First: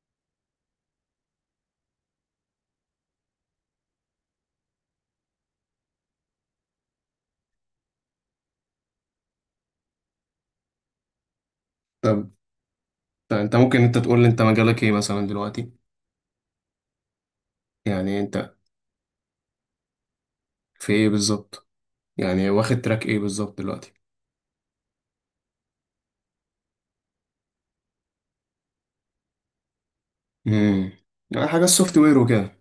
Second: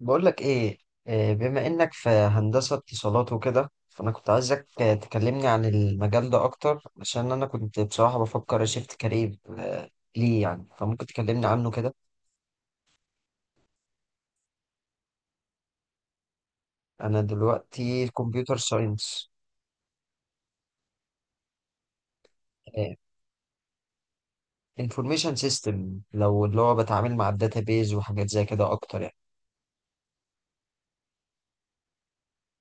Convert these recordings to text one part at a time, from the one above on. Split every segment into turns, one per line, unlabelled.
بقول لك ايه. بما انك في هندسة اتصالات وكده، فانا كنت عايزك تكلمني عن المجال ده اكتر، عشان انا كنت بصراحة بفكر اشيفت كارير ليه يعني؟ فممكن تكلمني عنه كده.
طب طب، انت ممكن تقول لي انت مجالك ايه مثلا دلوقتي؟
انا دلوقتي
يعني انت
كمبيوتر ساينس
في ايه بالظبط؟ يعني واخد تراك ايه بالظبط دلوقتي؟
انفورميشن سيستم، لو اللي هو بتعامل مع الداتابيز وحاجات زي كده اكتر يعني.
امم يعني حاجه السوفت وير وكده؟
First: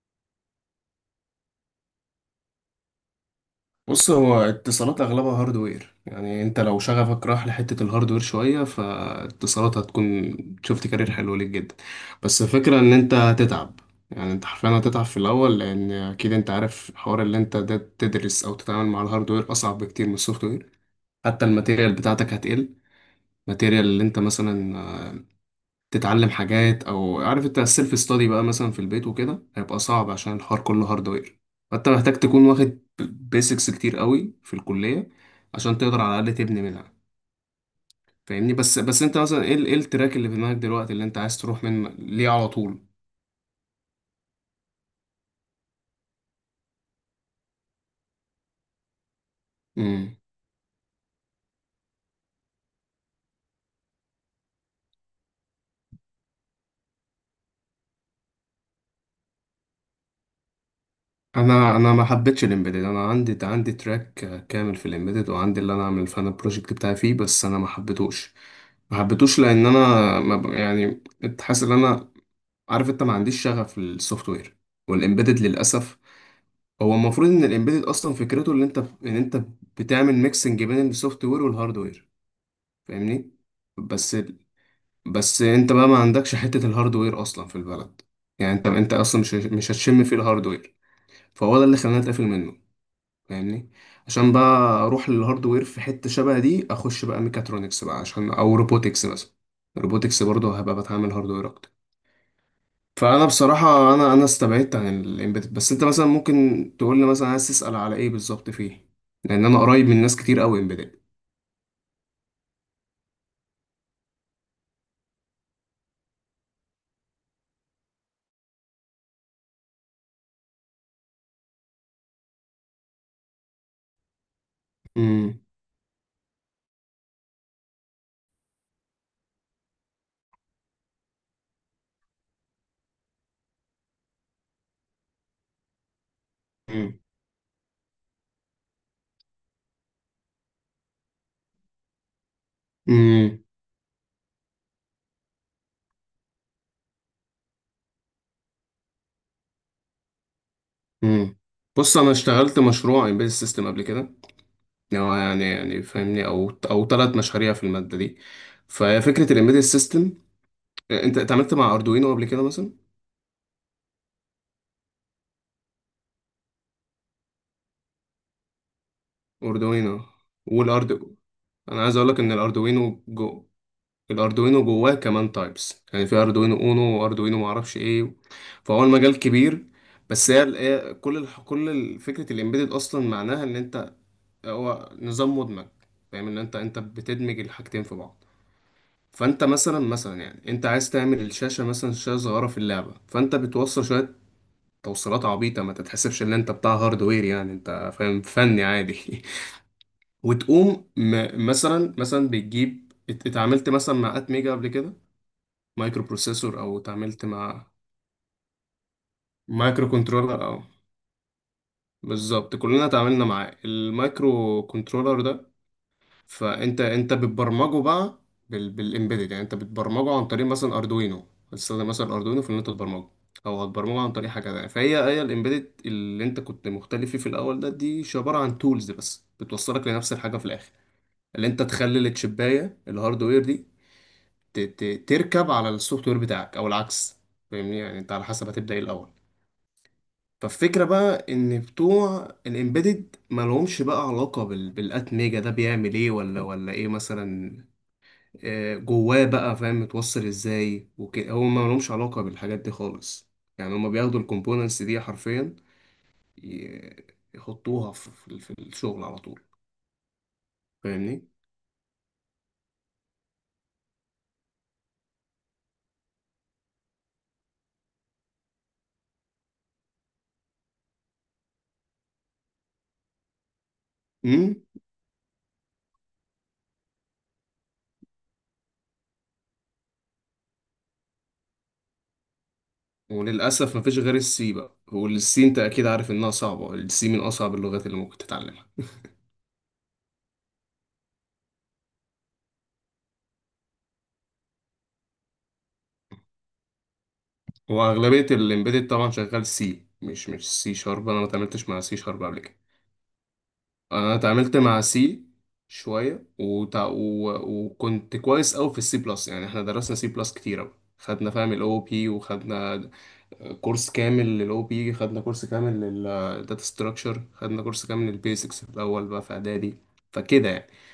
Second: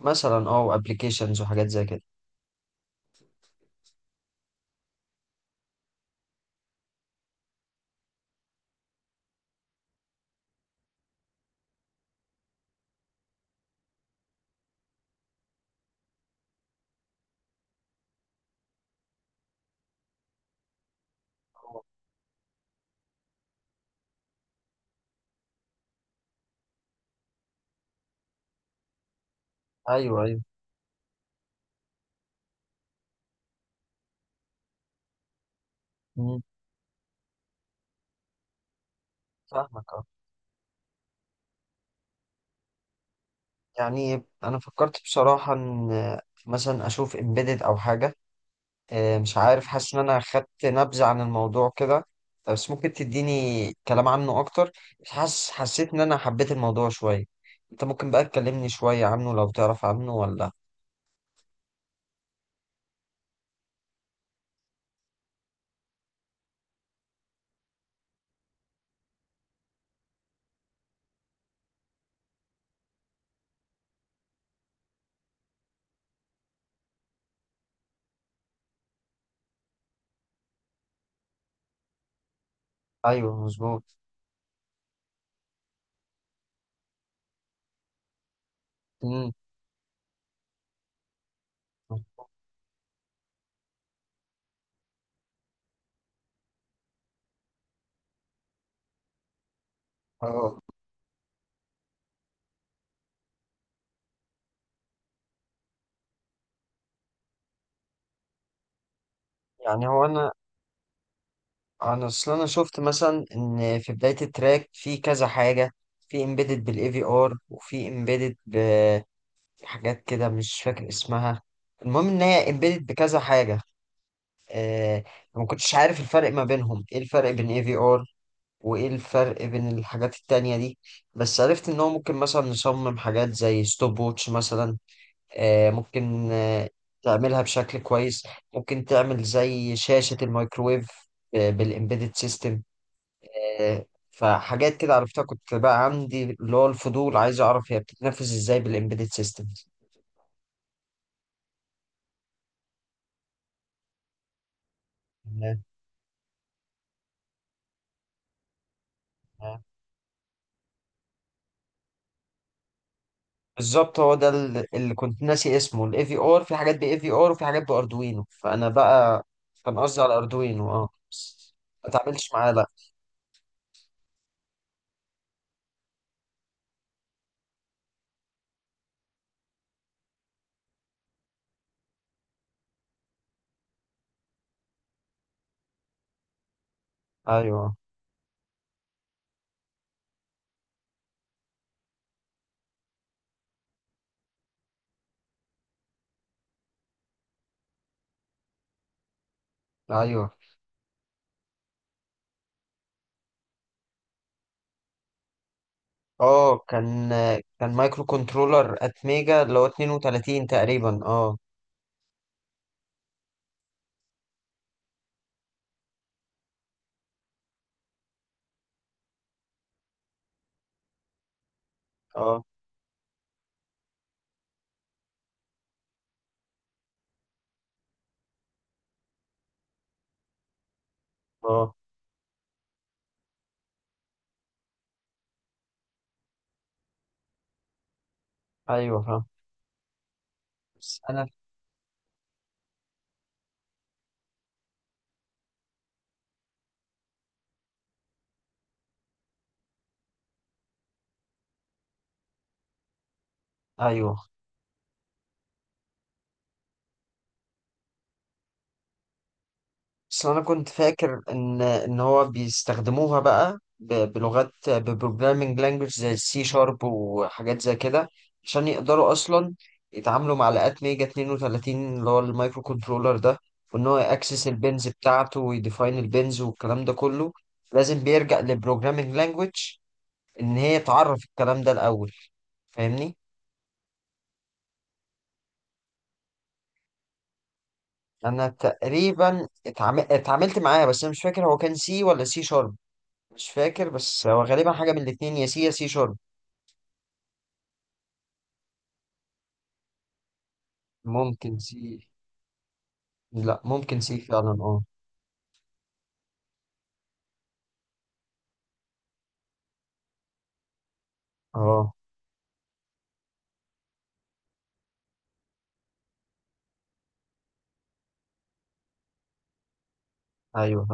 مثلا وابلكيشنز وحاجات زي كده.
بص، هو اتصالات اغلبها هاردوير، يعني انت لو شغفك راح لحته الهاردوير شويه، فاتصالات هتكون شفت كارير حلو ليك جدا. بس الفكره ان انت هتتعب، يعني انت حرفيا هتتعب في الاول، لان اكيد انت عارف حوار اللي انت ده، تدرس او تتعامل مع الهاردوير اصعب بكتير من السوفت وير. حتى الماتيريال بتاعتك هتقل، الماتيريال اللي انت مثلا تتعلم حاجات، او عارف انت السيلف ستادي بقى مثلا في البيت وكده هيبقى صعب
ايوه،
عشان
ايوه.
الحوار كله هاردوير. فانت محتاج تكون واخد بيسكس كتير قوي في الكلية عشان تقدر على الاقل
مم،
تبني منها. فاهمني؟ بس انت مثلا ايه
فاهمك. اه
التراك اللي في دماغك دلوقتي اللي انت عايز تروح من ليه على طول؟
يعني انا فكرت بصراحة ان مثلا اشوف امبيدد او حاجة. مش عارف، حاسس ان
امم
انا خدت نبذة عن الموضوع كده، بس ممكن تديني كلام عنه اكتر. مش حاسس حسيت ان انا حبيت الموضوع شوية. انت ممكن بقى تكلمني شوية عنه لو تعرف عنه ولا؟
انا ما حبيتش الامبيدد. انا عندي تراك كامل في الامبيدد، وعندي اللي انا اعمل فانا البروجكت بتاعي فيه، بس انا ما حبيتهوش. لان انا ما ب- يعني كنت حاسس ان انا، عارف انت، ما عنديش شغف للسوفت وير والامبيدد للاسف. هو المفروض ان الامبيدد اصلا فكرته ان انت بتعمل ميكسنج بين السوفت وير والهارد وير. فاهمني؟
ايوه، مظبوط.
بس بس انت بقى ما عندكش حته الهارد وير اصلا في البلد، يعني انت اصلا
امم
مش هتشم فيه الهارد وير. فهو ده اللي خلاني اتقفل منه، فاهمني؟ عشان بقى اروح للهارد وير في حته شبه دي، اخش بقى ميكاترونكس بقى، عشان او روبوتكس مثلا. روبوتكس برضه
اه
هبقى بتعامل هارد وير اكتر. فانا بصراحه، انا استبعدت عن الامبيدد. بس انت مثلا ممكن تقول لي مثلا عايز تسال على ايه بالظبط فيه، لان انا
يعني
قريب من
هو
ناس
انا
كتير قوي امبيدد.
انا اصل انا شفت مثلا ان في بداية التراك في كذا حاجة، في امبيدد بالاي في ار وفي امبيدد بحاجات كده مش فاكر اسمها. المهم ان هي امبيدد بكذا حاجة. آه،
امم.
ما كنتش عارف الفرق ما بينهم، ايه الفرق بين اي في ار وايه الفرق بين الحاجات التانية دي. بس عرفت ان هو ممكن مثلا نصمم حاجات زي ستوب ووتش مثلا. ممكن
امم.
تعملها بشكل كويس، ممكن تعمل زي شاشة الميكرويف بالإمبيدد سيستم.
امم.
فحاجات كده عرفتها، كنت بقى عندي اللي هو الفضول عايز أعرف هي بتتنفذ إزاي بالإمبيدد
أمم. بص، انا اشتغلت مشروع امبيدد سيستم قبل كده، يعني هو يعني
سيستم.
يعني فاهمني، او ثلاث مشاريع في الماده دي. فهي فكره الامبيدد سيستم. انت اتعاملت مع اردوينو قبل كده مثلا
بالظبط، هو ده اللي كنت ناسي اسمه، الاي في ار. في حاجات باي في ار وفي حاجات باردوينو، فانا بقى كان قصدي
اردوينو؟
على اردوينو
والاردو
بس
انا
ما
عايز اقول لك
اتعاملتش
ان
معاه، لا.
الاردوينو جواه كمان تايبس، يعني في اردوينو اونو واردوينو معرفش ايه، فهو المجال كبير. بس هي ال- هي كل الح- كل ال- فكره الامبيدد اصلا معناها ان انت، هو نظام مدمج، فاهم ان انت بتدمج
ايوه،
الحاجتين في بعض. فانت مثلا يعني انت عايز تعمل الشاشه، مثلا شاشه صغيره في اللعبه، فانت بتوصل شويه توصيلات عبيطه، ما تتحسبش ان انت بتاع هاردوير، يعني انت فاهم، فني عادي.
ايوه.
وتقوم مثلا بتجيب اتعاملت مثلا مع ات ميجا قبل كده؟ مايكرو
اه
بروسيسور، او
كان
اتعاملت مع
كان مايكرو كنترولر اتميجا اللي هو
مايكرو كنترولر؟
32 تقريبا. اه،
بالظبط، كلنا اتعاملنا معاه المايكرو كنترولر ده. فانت بتبرمجه بقى بالامبيدد، يعني انت بتبرمجه عن طريق مثلا اردوينو، هتستخدم مثلا اردوينو
اه،
في ان انت تبرمجه، او هتبرمجه عن طريق حاجه تانية. فهي الامبيدد اللي انت كنت مختلف فيه في الاول ده، دي عباره عن تولز بس بتوصلك لنفس الحاجه في الاخر، اللي انت
اه،
تخلي التشبايه الهاردوير دي ت... ت... تركب على السوفت وير بتاعك او العكس. فاهمني؟ يعني انت على حسب هتبدا ايه
ايوه،
الاول.
فاهم.
فالفكرة
بس
بقى
انا
إن بتوع الإمبيدد مالهمش بقى علاقة بالأت ميجا، ده بيعمل إيه، ولا إيه مثلا. جواه بقى فاهم متوصل إزاي وكده، هو مالهمش علاقة بالحاجات دي خالص. يعني هما
ايوه.
بياخدوا الكومبوننتس دي حرفيا، ي- يحطوها في الشغل على طول.
بس انا كنت فاكر
فاهمني؟
ان هو بيستخدموها بقى بلغات ببروجرامينج لانجوج زي السي شارب وحاجات زي كده، عشان يقدروا اصلا يتعاملوا مع لقات ميجا 32 اللي هو المايكرو كنترولر ده، وان هو ياكسس
امم
البنز بتاعته ويديفاين البنز والكلام ده كله. لازم بيرجع لبروجرامينج لانجوج ان هي تعرف الكلام ده الاول، فاهمني.
وللأسف مفيش غير السي بقى، والسي أنت أكيد عارف إنها صعبة، السي من أصعب اللغات اللي ممكن
انا
تتعلمها.
تقريبا اتعاملت معاه، بس انا مش فاكر هو كان سي ولا سي شارب. مش فاكر، بس هو غالبا حاجة من الاتنين، يا سي يا سي شارب.
واغلبيه الامبيدد طبعا شغال سي، مش سي شارب. انا ما
ممكن
اتعاملتش مع سي
سي.
شارب قبل كده.
لا، ممكن
انا
سي فعلا،
اتعاملت مع
اه.
سي شويه وكنت كويس قوي في السي بلس، يعني احنا درسنا سي بلس كتير قوي، خدنا فاهم الاو
اه،
بي وخدنا كورس كامل للاو بي، خدنا كورس كامل للداتا ستراكشر، خدنا كورس كامل للبيزكس في الاول بقى في اعدادي، فكده يعني.
ايوه،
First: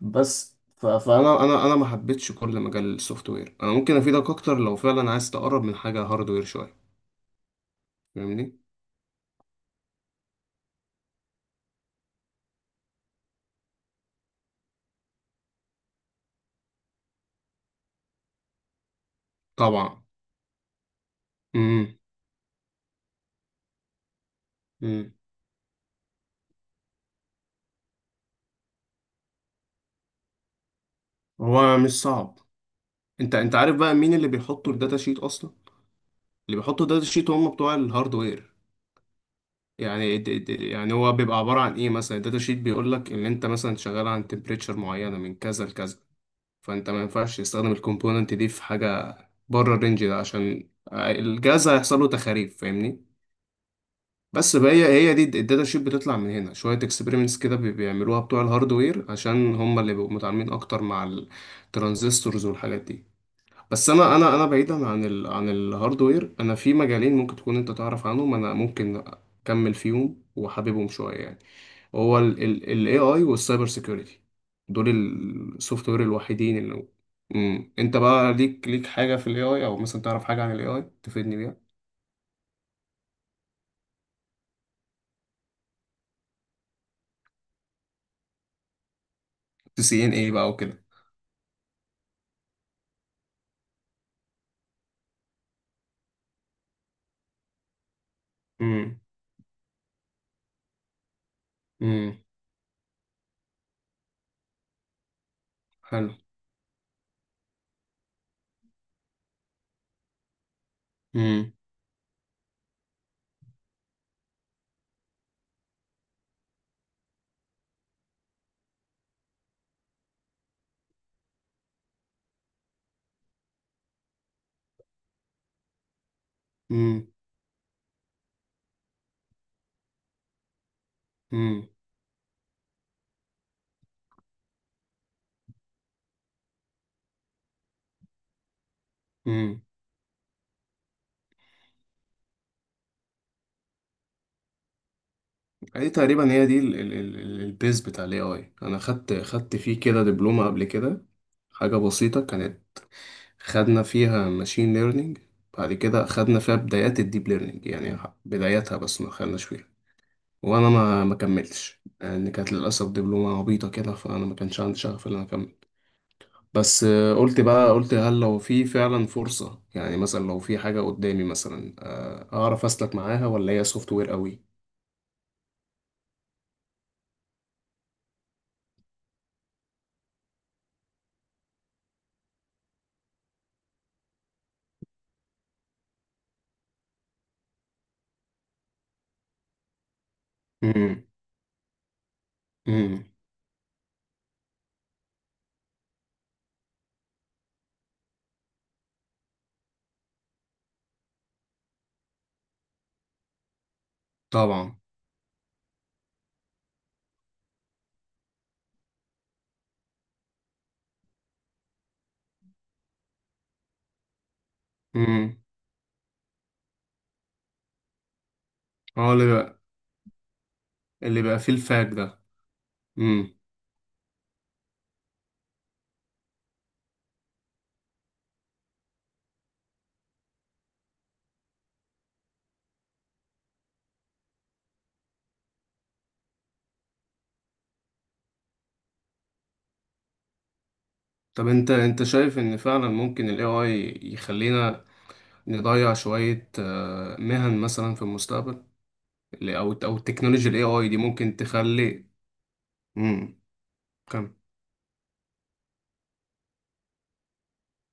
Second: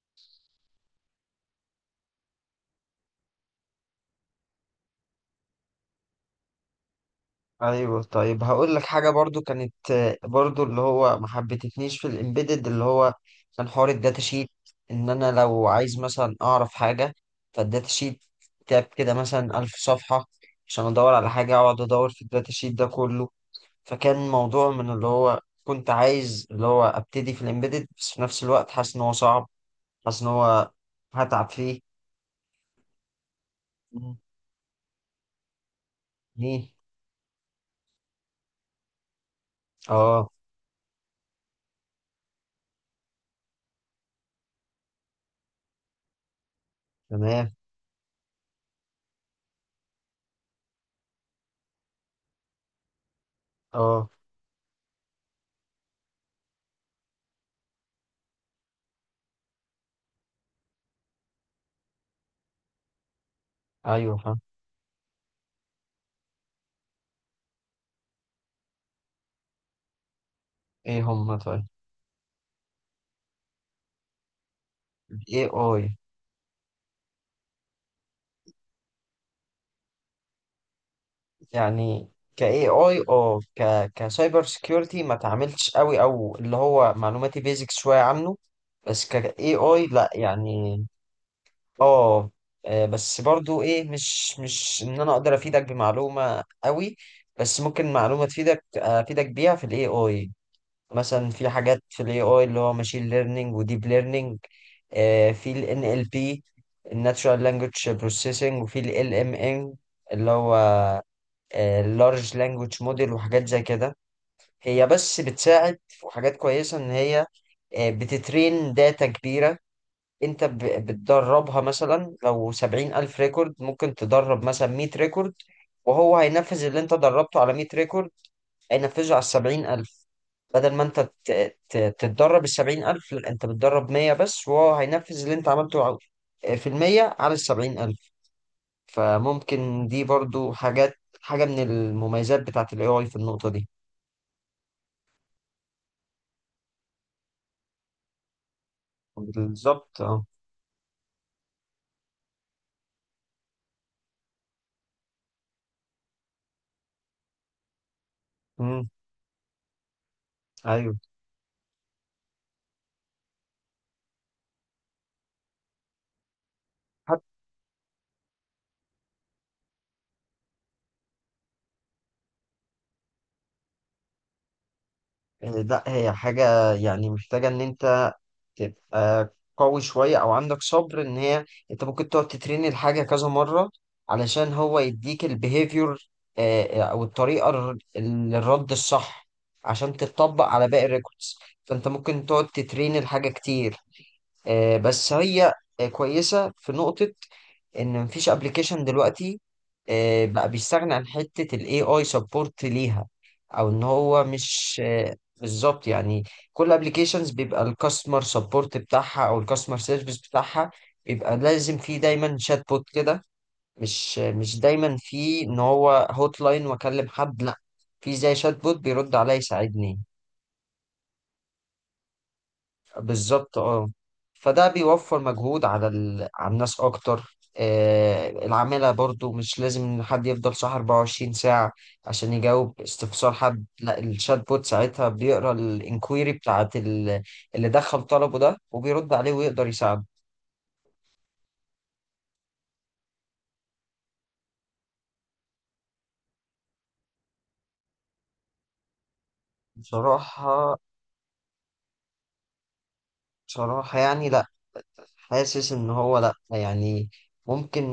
بس ف- فانا انا انا ما حبيتش كل مجال السوفت وير، انا ممكن افيدك اكتر لو فعلا عايز تقرب من حاجه هاردوير شويه.
ايوه، طيب.
فاهمني؟
هقول لك حاجة برضو كانت برضو اللي هو ما حبتنيش في الامبيدد، اللي هو كان حوار الداتا شيت. ان انا لو عايز مثلا اعرف حاجة، فالداتا شيت كتاب كده مثلا 1000
طبعا.
صفحة. عشان ادور على حاجة، اقعد
امم.
ادور في الداتا شيت ده كله. فكان موضوع من اللي
امم.
هو كنت عايز اللي هو ابتدي في الامبيدد، بس في نفس الوقت حاسس ان هو صعب، حاسس ان هو هتعب
هو
فيه.
مش صعب. انت عارف بقى مين
مم.
اللي بيحطوا الداتا شيت اصلا؟ اللي
ليه؟
بيحطوا الداتا شيت هم بتوع الهاردوير، يعني
اه،
يعني هو بيبقى عباره عن ايه، مثلا الداتا شيت بيقول لك ان انت مثلا شغال عن تمبريتشر معينه من كذا لكذا، فانت ما ينفعش
تمام،
تستخدم الكومبوننت دي في حاجه بره الرينج ده عشان الجهاز هيحصل له تخاريف، فاهمني؟
اه،
بس بقى هي هي دي الداتا شيت، بتطلع من هنا شويه اكسبيرمنتس كده بيعملوها بتوع الهاردوير، عشان هم اللي بيبقوا متعاملين اكتر مع الترانزستورز والحاجات دي. بس انا
ايوه،
انا
فاهم.
انا بعيدا عن عن الهاردوير، انا في مجالين ممكن تكون انت تعرف عنهم، انا ممكن اكمل فيهم وحاببهم
ايه
شويه
هم
يعني.
طيب؟
هو ال AI والسايبر سيكيورتي، دول
AI.
السوفت وير الوحيدين اللي انت بقى ليك حاجه في ال AI، او مثلا تعرف حاجه عن ال AI تفيدني بيها؟
يعني ك AI، اه ك كسايبر سكيورتي ما تعاملتش قوي، او اللي هو معلوماتي بيزك شويه عنه. بس ك AI
تسي
لا
ان ايه بقى
يعني،
وكده.
اه بس برضو ايه، مش ان انا اقدر افيدك بمعلومه قوي، بس ممكن معلومه
امم.
افيدك بيها في الAI. مثلا في حاجات في
امم.
الAI اللي هو ماشين ليرنينج وديب ليرنينج، في ال
حلو.
NLP، الناتشورال لانجوج بروسيسنج، وفي ال LMM اللي هو
امم.
اللارج لانجوج موديل وحاجات زي كده. هي بس بتساعد في حاجات كويسة ان هي بتترين داتا كبيرة. انت بتدربها مثلا لو 70,000 ريكورد، ممكن تدرب مثلا 100 ريكورد، وهو هينفذ اللي انت
امم.
دربته على 100 ريكورد، هينفذه على 70,000. بدل ما انت
امم.
تتدرب 70,000، لا، انت بتدرب 100 بس، وهو هينفذ اللي انت عملته في 100 على 70,000.
امم.
فممكن دي برضو حاجة من المميزات بتاعة ال AI في النقطة دي.
دي تقريبا هي دي البيز بتاع الاي اي، انا خدت فيه
بالظبط،
كده
اه.
دبلومه قبل كده، حاجه بسيطه كانت. خدنا فيها ماشين ليرنينج، بعد كده خدنا فيها بدايات الديب ليرنينج، يعني بداياتها
مم.
بس، ما خدناش فيها. وانا
ايوه.
ما كملتش لان كانت للاسف دبلومه عبيطه كده، فانا ما كانش عندي شغف ان انا اكمل. بس
حت-
قلت هل لو في فعلا فرصه، يعني مثلا لو في حاجه قدامي مثلا، اعرف اسلك معاها ولا هي سوفت وير قوي؟
لا، هي حاجة يعني محتاجة ان انت تبقى قوي شوية، أو عندك صبر إن هي أنت ممكن تقعد تترين الحاجة كذا مرة علشان هو يديك البيهيفير أو الطريقة الرد الصح، عشان تتطبق على باقي
امم.
الريكوردز. فأنت ممكن تقعد تترين
امم.
الحاجة كتير. بس هي كويسة في نقطة ان مفيش ابلكيشن دلوقتي بقى بيستغني عن حتة ال AI support ليها، او ان هو
طبعا.
مش بالظبط يعني. كل ابلكيشنز بيبقى الكاستمر سبورت بتاعها او الكاستمر سيرفيس بتاعها بيبقى لازم فيه دايما شات بوت كده، مش مش دايما
امم.
فيه ان هو هوت لاين واكلم حد، لا. في زي شات بوت
اه،
بيرد
اللي
عليا
بقى
يساعدني.
اللي بقى فيه الفاك ده. امم.
بالظبط، اه. فده بيوفر مجهود على على الناس اكتر. العمالة برضو مش لازم إن حد يفضل صح 24 ساعة عشان يجاوب استفسار حد، لا. الشات بوت ساعتها بيقرا الانكويري بتاعت اللي دخل طلبه ده، وبيرد عليه ويقدر يساعده.
طب انت شايف ان فعلا ممكن ال AI يخلينا نضيع شوية مهن مثلا في المستقبل، او التكنولوجيا ال
بصراحة،
AI دي ممكن تخلي. امم.
بصراحة يعني،
كم.
لا. حاسس ان هو لا يعني، ممكن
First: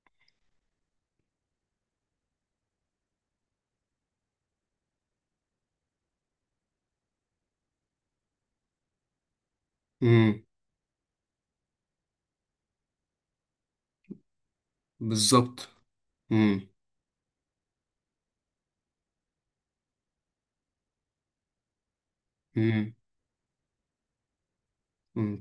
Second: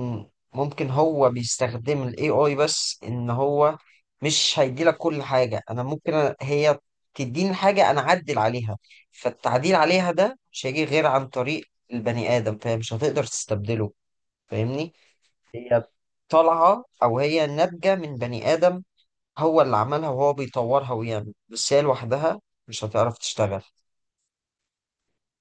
ممكن هو بيستخدم ال AI بس ان هو مش هيديلك كل حاجة. انا ممكن هي تديني حاجة انا اعدل عليها، فالتعديل عليها ده
امم.
مش هيجي غير عن طريق البني ادم، فمش هتقدر تستبدله، فاهمني.
بالظبط.
هي
امم.
طالعة او هي ناتجة من بني ادم، هو اللي عملها وهو بيطورها ويعمل، بس هي لوحدها مش هتعرف تشتغل.
امم.